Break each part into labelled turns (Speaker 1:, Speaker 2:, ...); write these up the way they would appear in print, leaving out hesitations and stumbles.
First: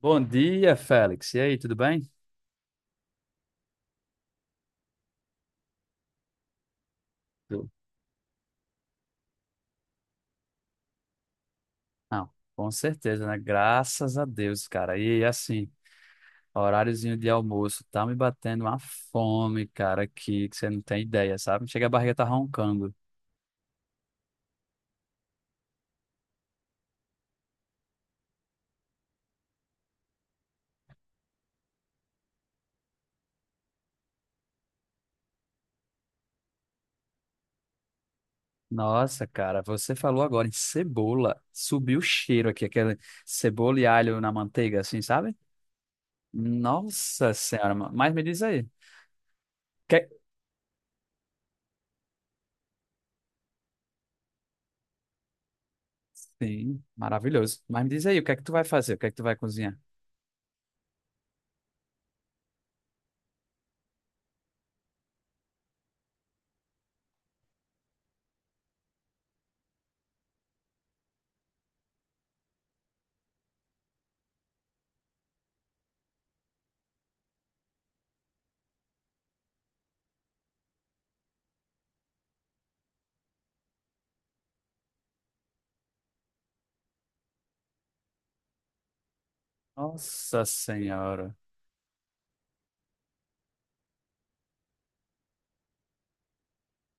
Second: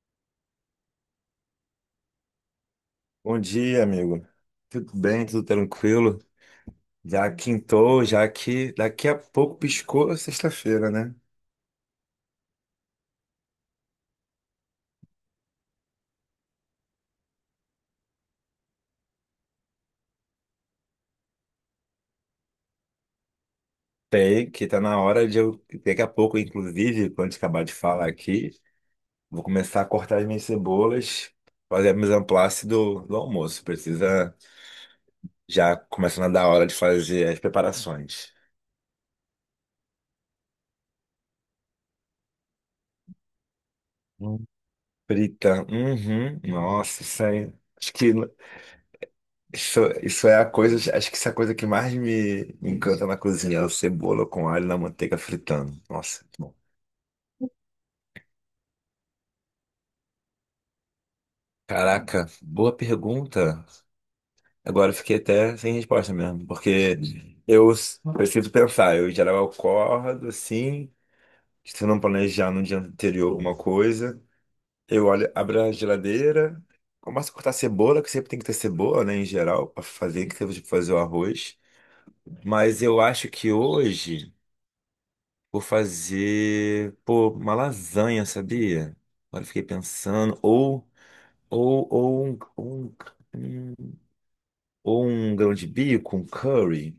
Speaker 1: Bom dia, Félix. E aí, tudo bem?
Speaker 2: Bom dia, amigo. Tudo bem? Tudo tranquilo? Já
Speaker 1: Tudo.
Speaker 2: quintou, já que daqui a pouco piscou a sexta-feira, né?
Speaker 1: Não, com certeza, né? Graças a Deus, cara. E assim, horáriozinho de almoço, tá me batendo uma fome, cara, que você não tem ideia, sabe? Chega a barriga tá roncando.
Speaker 2: Tem que tá na hora de eu. Daqui a pouco, inclusive, quando acabar de falar aqui, vou começar a cortar as minhas cebolas, fazer a mise en place do almoço. Precisa já começando a dar hora de fazer as preparações.
Speaker 1: Nossa, cara, você falou agora em cebola. Subiu o cheiro aqui, aquele cebola e alho na
Speaker 2: Hum.
Speaker 1: manteiga, assim, sabe?
Speaker 2: Frita. Uhum. Nossa, isso
Speaker 1: Nossa
Speaker 2: aí.
Speaker 1: Senhora,
Speaker 2: Acho que
Speaker 1: mas me diz aí.
Speaker 2: isso,
Speaker 1: Que...
Speaker 2: é a coisa, acho que isso é a coisa que mais me encanta na cozinha, é a cebola com alho na manteiga fritando. Nossa, que bom.
Speaker 1: Sim, maravilhoso. Mas me diz aí, o que é que tu vai fazer? O que é que tu vai cozinhar?
Speaker 2: Caraca, boa pergunta. Agora eu fiquei até sem resposta mesmo, porque preciso pensar. Eu, em geral, eu acordo assim, se eu não planejar no dia anterior alguma coisa, eu olho, abro a geladeira, começo a cortar cebola, que sempre tem que ter cebola, né, em geral, para fazer, que você fazer o arroz. Mas eu acho que hoje. Vou fazer, pô, uma lasanha, sabia? Agora eu fiquei pensando.
Speaker 1: Nossa Senhora.
Speaker 2: Ou, ou, um, um- hum, ou um grão de bico, um curry.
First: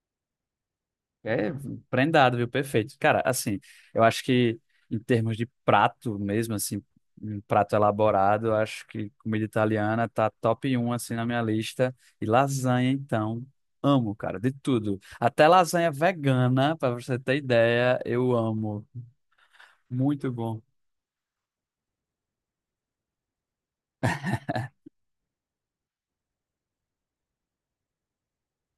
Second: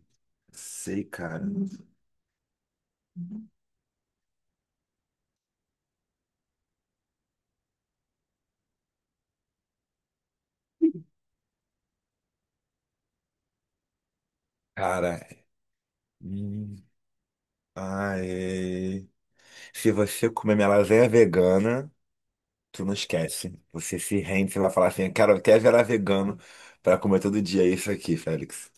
Speaker 2: Sei, cara.
Speaker 1: É prendado, viu? Perfeito. Cara, assim, eu acho que em termos de prato mesmo, assim, um prato elaborado, eu acho que comida italiana tá top um assim, na minha lista. E lasanha, então, amo, cara, de tudo.
Speaker 2: Cara,
Speaker 1: Até lasanha
Speaker 2: hum,
Speaker 1: vegana, pra você ter ideia, eu amo.
Speaker 2: ai, se você
Speaker 1: Muito
Speaker 2: comer
Speaker 1: bom.
Speaker 2: minha lasanha vegana, tu não esquece. Você se rende, você vai falar assim, cara, eu até virar vegano pra comer todo dia isso aqui, Félix.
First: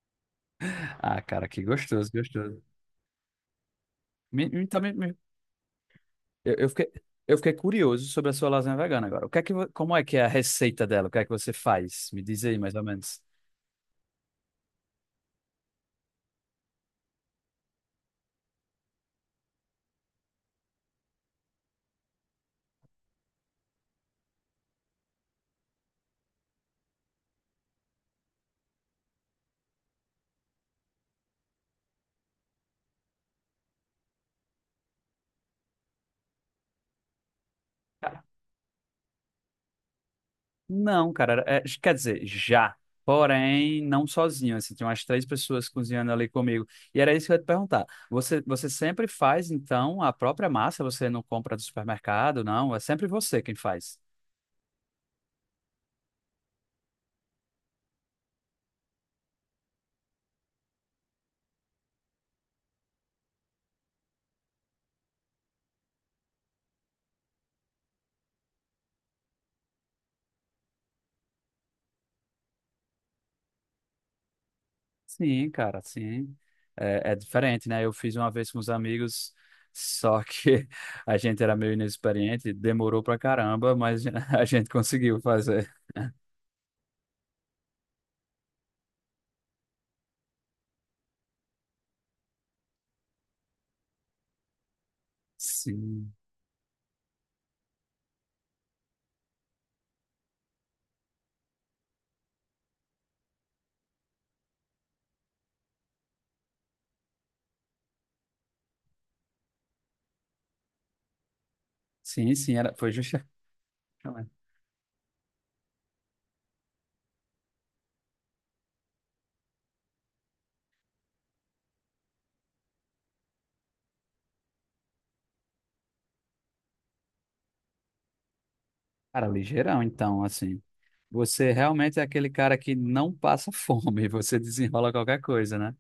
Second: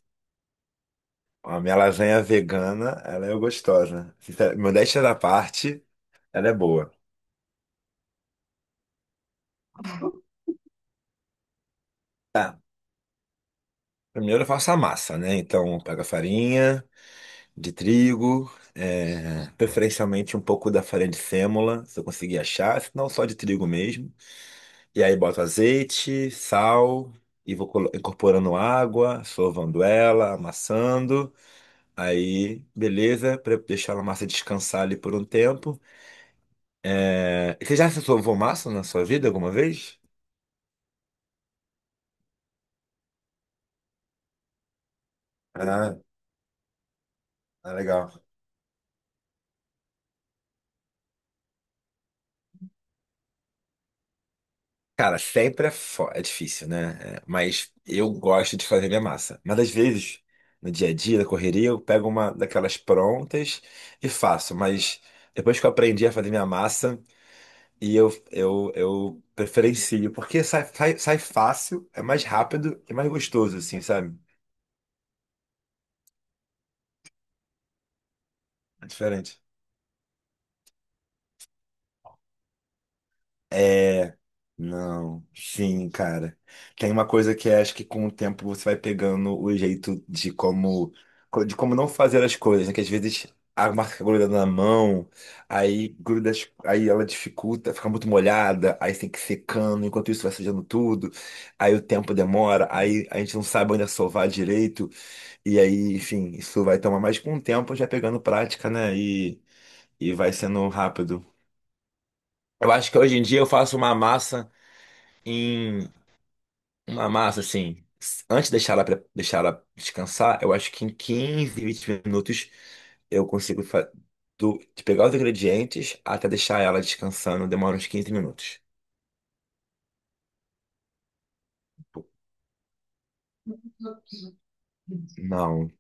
Speaker 1: Ah, cara,
Speaker 2: A
Speaker 1: que
Speaker 2: minha
Speaker 1: gostoso,
Speaker 2: lasanha
Speaker 1: gostoso.
Speaker 2: vegana, ela é gostosa.
Speaker 1: Me-
Speaker 2: Sincero-
Speaker 1: Então, me-
Speaker 2: Modéstia da
Speaker 1: me-
Speaker 2: parte, ela é
Speaker 1: eu, eu fiquei,
Speaker 2: boa.
Speaker 1: eu fiquei curioso sobre a sua lasanha vegana agora. O que é que, como é que é a receita dela? O que é que você faz? Me diz aí,
Speaker 2: Tá,
Speaker 1: mais ou menos.
Speaker 2: primeiro eu faço a massa, né? Então, pega a farinha de trigo, é, preferencialmente um pouco da farinha de sêmola, se eu conseguir achar, se não só de trigo mesmo. E aí boto azeite, sal, e incorporando água, sovando ela, amassando. Aí, beleza, para deixar a massa descansar ali por um tempo. É, você já sovou massa na sua vida alguma vez?
Speaker 1: Não, cara, quer dizer, já. Porém, não sozinho, assim, tinha umas três pessoas
Speaker 2: Ah,
Speaker 1: cozinhando ali comigo. E era isso que eu ia te perguntar.
Speaker 2: legal.
Speaker 1: Você sempre faz, então, a própria massa? Você não compra do supermercado, não? É sempre você quem faz.
Speaker 2: Cara, sempre é, é difícil, né? É, mas eu gosto de fazer minha massa. Mas às vezes, no dia a dia, na correria, eu pego uma daquelas prontas e faço. Mas depois que eu aprendi a fazer minha massa, e eu preferencio, porque sai fácil, é mais rápido e mais gostoso, assim, sabe?
Speaker 1: Sim, cara, sim. É, é diferente, né? Eu fiz uma vez com os
Speaker 2: É
Speaker 1: amigos,
Speaker 2: diferente.
Speaker 1: só que a gente era meio inexperiente, demorou pra caramba, mas
Speaker 2: É,
Speaker 1: a gente conseguiu
Speaker 2: não,
Speaker 1: fazer.
Speaker 2: sim, cara. Tem uma coisa que é, acho que com o tempo você vai pegando o jeito de como não fazer as coisas, né? Que às vezes a marca gruda na mão, aí
Speaker 1: Sim,
Speaker 2: gruda, aí ela dificulta, fica muito molhada, aí tem que ir secando, enquanto isso vai sujando tudo, aí o tempo demora, aí a gente não sabe onde sovar direito, e aí, enfim, isso vai tomar mais com o tempo já pegando prática, né? E vai sendo rápido.
Speaker 1: sim, sim,
Speaker 2: Eu
Speaker 1: era,
Speaker 2: acho
Speaker 1: foi
Speaker 2: que hoje em
Speaker 1: justamente.
Speaker 2: dia eu faço uma massa em uma massa, assim, antes de deixar ela, pre- deixar ela descansar, eu acho que em 15, 20 minutos eu consigo de pegar os ingredientes até deixar ela descansando, demora uns 15 minutos.
Speaker 1: Cara, ligeirão, então, assim. Você realmente é aquele cara que não passa fome, você desenrola qualquer coisa,
Speaker 2: Não,
Speaker 1: né?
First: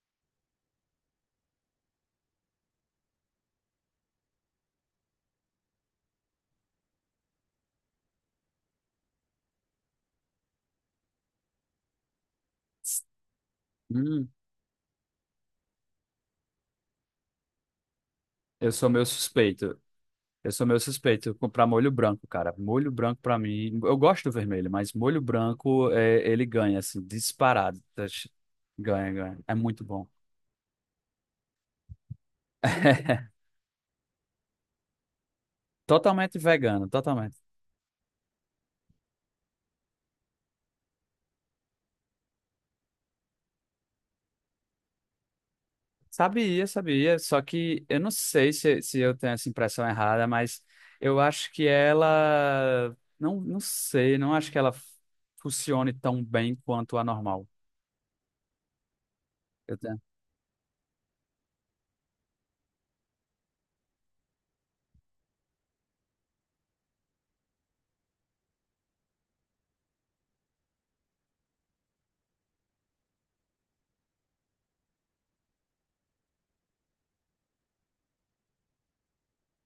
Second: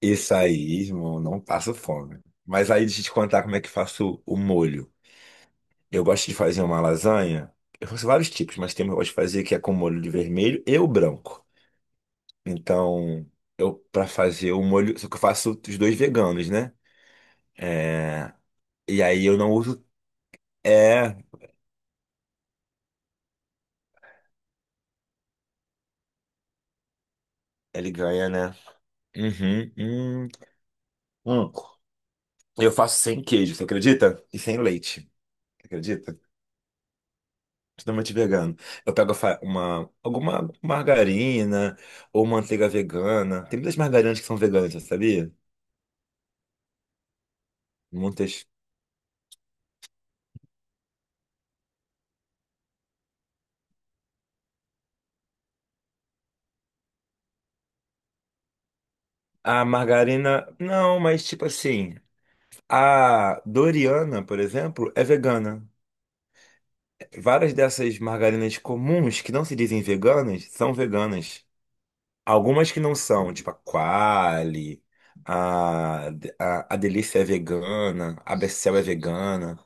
Speaker 2: isso aí, irmão, não passo fome. Mas aí deixa eu te contar como é que faço o molho. Eu gosto de fazer uma lasanha, eu faço vários tipos, mas tem uma que eu gosto de fazer que é com molho de vermelho e o branco. Então, eu para
Speaker 1: Hum,
Speaker 2: fazer o molho, só que eu faço os dois veganos, né? É,
Speaker 1: eu sou
Speaker 2: e
Speaker 1: meu
Speaker 2: aí eu não
Speaker 1: suspeito.
Speaker 2: uso.
Speaker 1: Eu sou meu
Speaker 2: É,
Speaker 1: suspeito comprar molho branco, cara. Molho branco pra mim, eu gosto do vermelho, mas molho branco é, ele ganha assim, disparado.
Speaker 2: ele ganha, né?
Speaker 1: Ganha, ganha. É
Speaker 2: Uhum,
Speaker 1: muito bom.
Speaker 2: hum, hum. Eu faço sem queijo, você acredita? E sem leite, você acredita?
Speaker 1: Totalmente vegano, totalmente.
Speaker 2: Totalmente vegano. Eu pego alguma margarina ou manteiga vegana. Tem muitas margarinas que são veganas, você sabia?
Speaker 1: Sabia, sabia, só que eu não
Speaker 2: Muitas.
Speaker 1: sei se eu tenho essa impressão errada, mas eu acho que ela. Não, não sei, não acho que ela funcione tão bem quanto a normal.
Speaker 2: A
Speaker 1: Eu tenho...
Speaker 2: margarina, não, mas tipo assim, a Doriana, por exemplo, é vegana. Várias dessas margarinas comuns que não se dizem veganas são veganas. Algumas que não são, tipo a Qualy, a, a Delícia é vegana, a Becel é vegana,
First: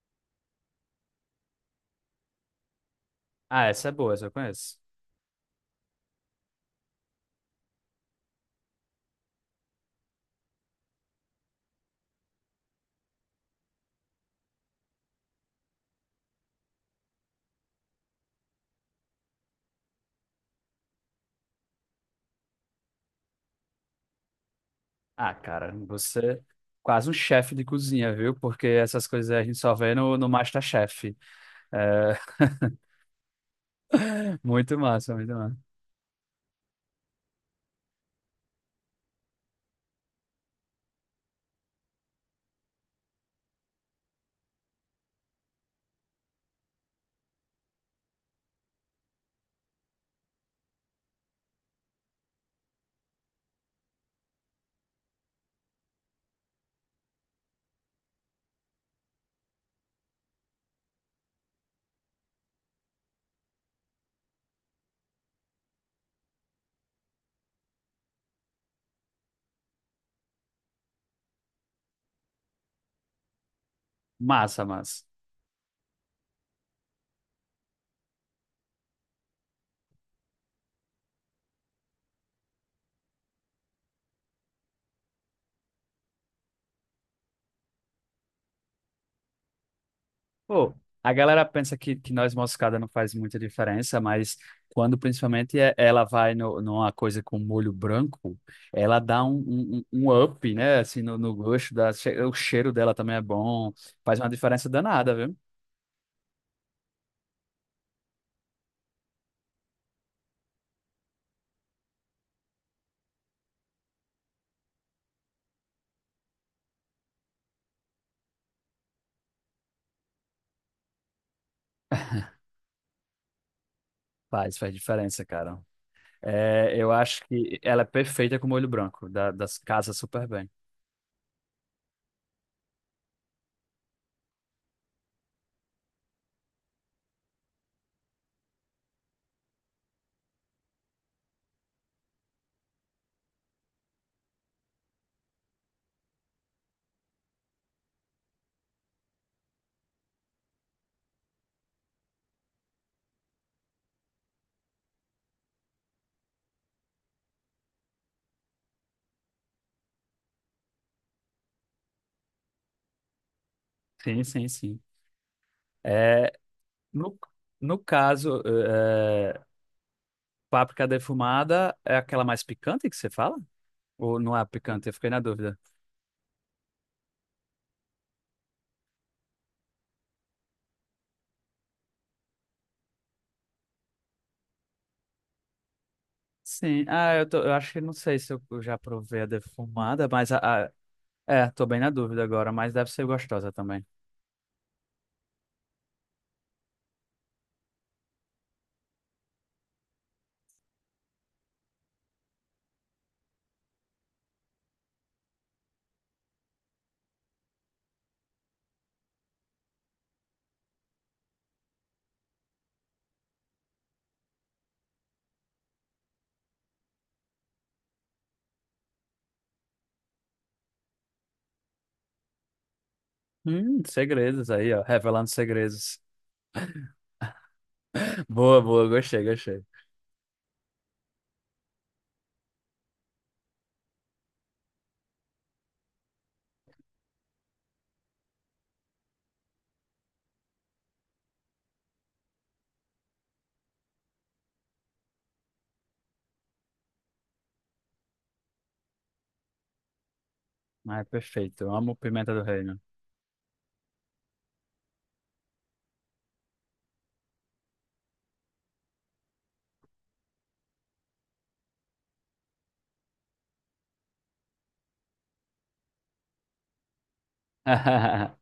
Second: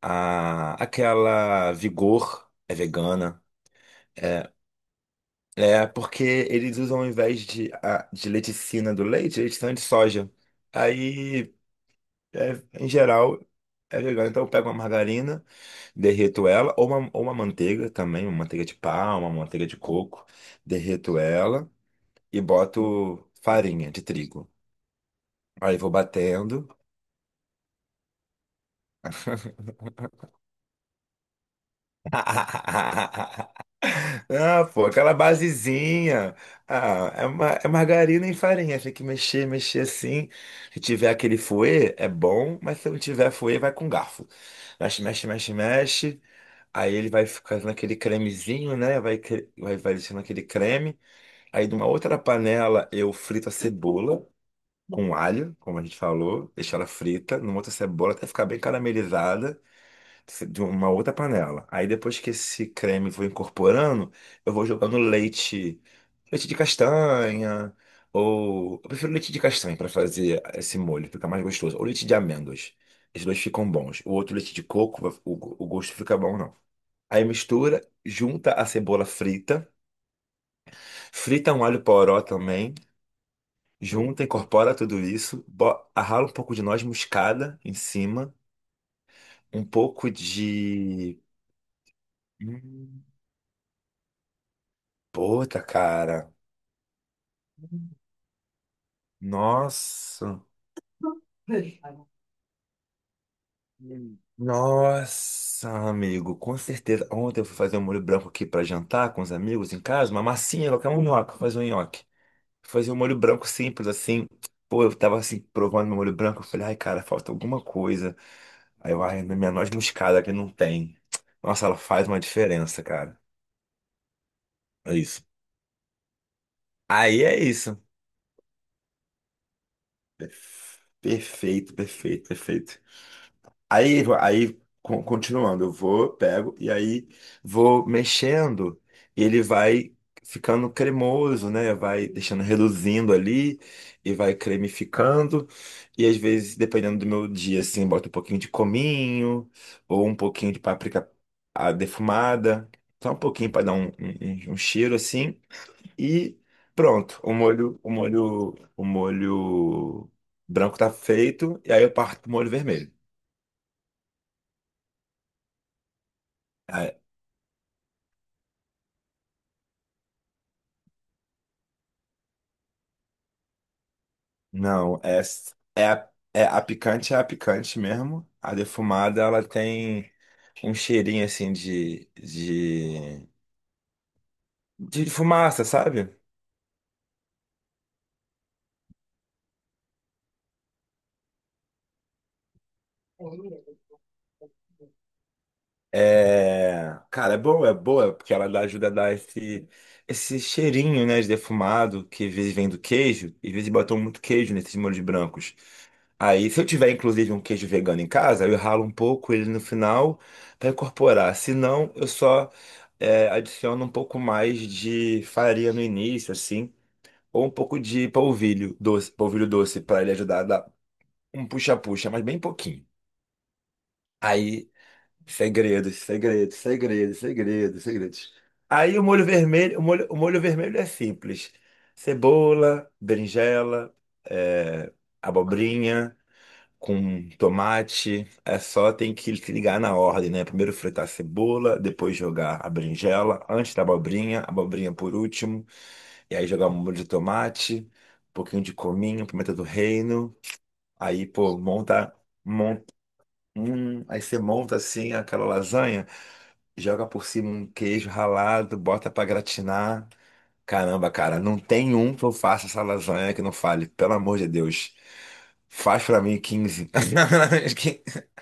Speaker 2: aquela Vigor é vegana.
Speaker 1: Ah, essa é boa, essa eu
Speaker 2: É,
Speaker 1: conheço.
Speaker 2: é porque eles usam ao invés de, de leticina do leite, leticina de soja. Aí, é, em geral, é vegano. Então eu pego uma margarina, derreto ela, ou uma manteiga também, uma manteiga de palma, uma manteiga de coco, derreto ela e boto farinha de trigo.
Speaker 1: Ah, cara,
Speaker 2: Aí vou
Speaker 1: você é
Speaker 2: batendo.
Speaker 1: quase um chefe de cozinha, viu? Porque essas coisas a gente só vê no MasterChef. É...
Speaker 2: Ah,
Speaker 1: Muito
Speaker 2: pô, aquela
Speaker 1: massa, muito massa.
Speaker 2: basezinha. Ah, é, ma é margarina e farinha. Tem que mexer, mexer assim. Se tiver aquele fouet, é bom, mas se não tiver fouet, vai com garfo. Mexe, mexe, mexe, mexe. Aí ele vai ficando aquele cremezinho, né? Vai deixando aquele creme. Aí, numa outra panela, eu frito a cebola com alho, como a gente falou. Deixo ela frita. Numa outra cebola, até ficar bem caramelizada. De uma outra panela. Aí depois que esse creme for incorporando, eu vou jogando leite, leite de castanha, ou eu prefiro leite de castanha para fazer esse molho, fica mais gostoso, ou leite de amêndoas. Esses dois ficam bons. O outro leite de
Speaker 1: Massa, massa.
Speaker 2: coco, o gosto fica bom não. Aí mistura, junta a cebola frita, frita um alho poró também, junta, incorpora tudo isso, rala um pouco de noz moscada em cima, um pouco
Speaker 1: Pô, a
Speaker 2: de
Speaker 1: galera pensa que noz moscada não
Speaker 2: hum,
Speaker 1: faz muita diferença, mas quando principalmente
Speaker 2: puta,
Speaker 1: ela
Speaker 2: cara.
Speaker 1: vai no, numa coisa com molho branco, ela dá um
Speaker 2: Nossa.
Speaker 1: up, né? Assim, no, no gosto, o cheiro dela também é bom,
Speaker 2: Hum.
Speaker 1: faz uma diferença danada, viu?
Speaker 2: Nossa, amigo, com certeza. Ontem eu fui fazer um molho branco aqui pra jantar com os amigos em casa, uma massinha, colocar um nhoque, fazer um nhoque. Fazer um molho branco simples assim. Pô, eu tava assim, provando meu molho branco. Eu falei, ai, cara, falta alguma coisa. Aí eu, ai, minha noz moscada que não tem. Nossa, ela faz uma diferença, cara.
Speaker 1: Faz, faz
Speaker 2: É isso.
Speaker 1: diferença, cara. É, eu
Speaker 2: Aí
Speaker 1: acho
Speaker 2: é
Speaker 1: que
Speaker 2: isso.
Speaker 1: ela é perfeita com molho branco, da, das casas super bem.
Speaker 2: Perfeito, perfeito, perfeito. Aí, continuando, eu vou, pego e aí vou mexendo, e ele vai ficando cremoso, né? Vai deixando reduzindo ali e vai cremificando. E às vezes, dependendo do meu dia, assim, boto um pouquinho de cominho ou um pouquinho de páprica defumada, só um pouquinho para dar um cheiro assim e pronto, o molho branco tá feito e aí eu parto pro molho vermelho.
Speaker 1: Sim, sim, sim. É, no, no caso, é, páprica defumada é aquela mais picante que você fala? Ou não é picante? Eu
Speaker 2: Não,
Speaker 1: fiquei na dúvida.
Speaker 2: é, é a picante mesmo. A defumada, ela tem um cheirinho assim de fumaça, sabe?
Speaker 1: Sim, ah, eu, tô, eu acho que não sei se eu já provei a defumada, mas a- é, tô bem na dúvida agora, mas deve ser gostosa também.
Speaker 2: É, cara, é boa, porque ela dá, ajuda a dar esse, esse cheirinho, né, de defumado, que às vezes vem do queijo, e às vezes botam muito queijo nesses molhos brancos. Aí, se eu tiver inclusive um queijo vegano em casa, eu ralo um pouco ele no final para incorporar. Se não, eu só adiciono um pouco mais de farinha no início, assim, ou um pouco de polvilho doce para ele ajudar a dar um puxa-puxa, mas bem pouquinho.
Speaker 1: Segredos
Speaker 2: Aí,
Speaker 1: aí, ó, revelando
Speaker 2: segredos,
Speaker 1: segredos.
Speaker 2: segredos, segredos, segredos, segredos.
Speaker 1: Boa, boa,
Speaker 2: Aí o
Speaker 1: gostei,
Speaker 2: molho
Speaker 1: gostei.
Speaker 2: vermelho, o molho vermelho é simples: cebola, berinjela, é, abobrinha com tomate. É só tem que se ligar na ordem, né? Primeiro fritar a cebola, depois jogar a berinjela, antes da abobrinha, a abobrinha por último. E aí jogar um molho de tomate, um pouquinho de cominho, pimenta do reino.
Speaker 1: Ah, é
Speaker 2: Aí, pô,
Speaker 1: perfeito, eu amo
Speaker 2: monta,
Speaker 1: pimenta do reino.
Speaker 2: monta, aí você monta assim aquela lasanha, joga por cima um queijo ralado, bota pra gratinar. Caramba, cara, não tem um que eu faça essa lasanha que não fale, pelo amor de Deus. Faz pra mim quinze.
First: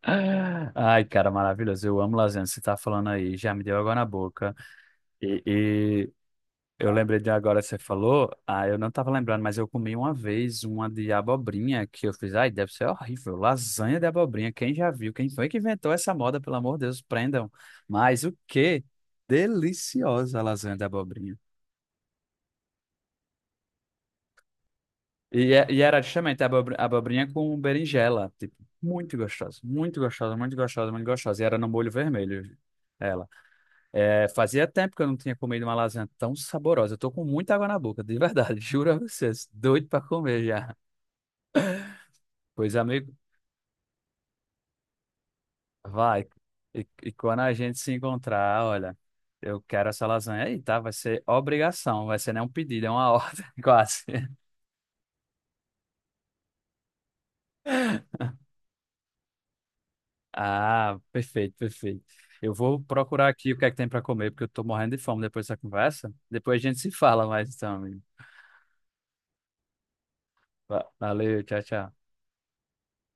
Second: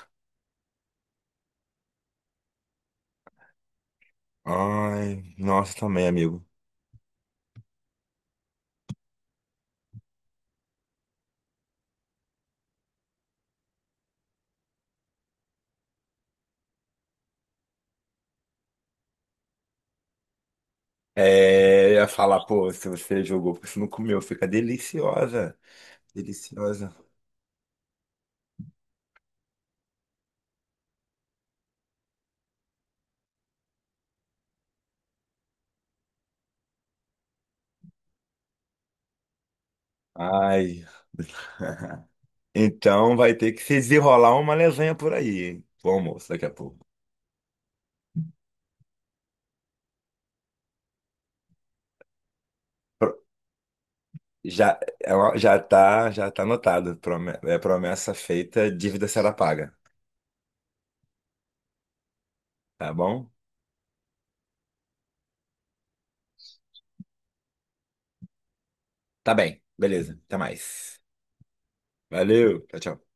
Speaker 1: Ai, cara, maravilhoso, eu amo lasanha, você tá falando aí, já me deu água na boca.
Speaker 2: Ai, nossa, também,
Speaker 1: e
Speaker 2: amigo.
Speaker 1: Eu lembrei de agora, você falou, ah, eu não tava lembrando, mas eu comi uma vez uma de abobrinha que eu fiz, ai, deve ser horrível, lasanha de abobrinha, quem já viu, quem foi que inventou essa moda, pelo amor de Deus, prendam. Mas o que deliciosa a lasanha de abobrinha.
Speaker 2: É, eu ia falar, pô, se você jogou, porque você não comeu, fica
Speaker 1: E,
Speaker 2: deliciosa.
Speaker 1: e era justamente
Speaker 2: Deliciosa.
Speaker 1: abobrinha com berinjela, tipo, muito gostosa, muito gostosa, muito gostosa, muito gostosa, e era no molho vermelho. Ela. É, fazia tempo que eu não tinha comido uma lasanha tão saborosa. Eu tô com muita água na boca, de verdade. Juro a vocês. Doido pra comer já.
Speaker 2: Ai.
Speaker 1: Pois, amigo,
Speaker 2: Então vai ter que se desenrolar uma lasanha por aí, hein? Bom,
Speaker 1: vai.
Speaker 2: almoço, daqui a pouco.
Speaker 1: E quando a gente se encontrar, olha, eu quero essa lasanha aí, tá? Vai ser obrigação, vai ser nem um pedido, é uma
Speaker 2: Pro-
Speaker 1: ordem, quase.
Speaker 2: Já, já tá anotado. É promessa feita, dívida será paga.
Speaker 1: Ah, perfeito, perfeito. Eu vou
Speaker 2: Tá
Speaker 1: procurar
Speaker 2: bom?
Speaker 1: aqui o que é que tem para comer, porque eu tô morrendo de fome depois dessa conversa. Depois a gente se fala mais, então, amigo.
Speaker 2: Tá bem, beleza. Até mais.
Speaker 1: Valeu, tchau, tchau.
Speaker 2: Valeu, tchau, tchau.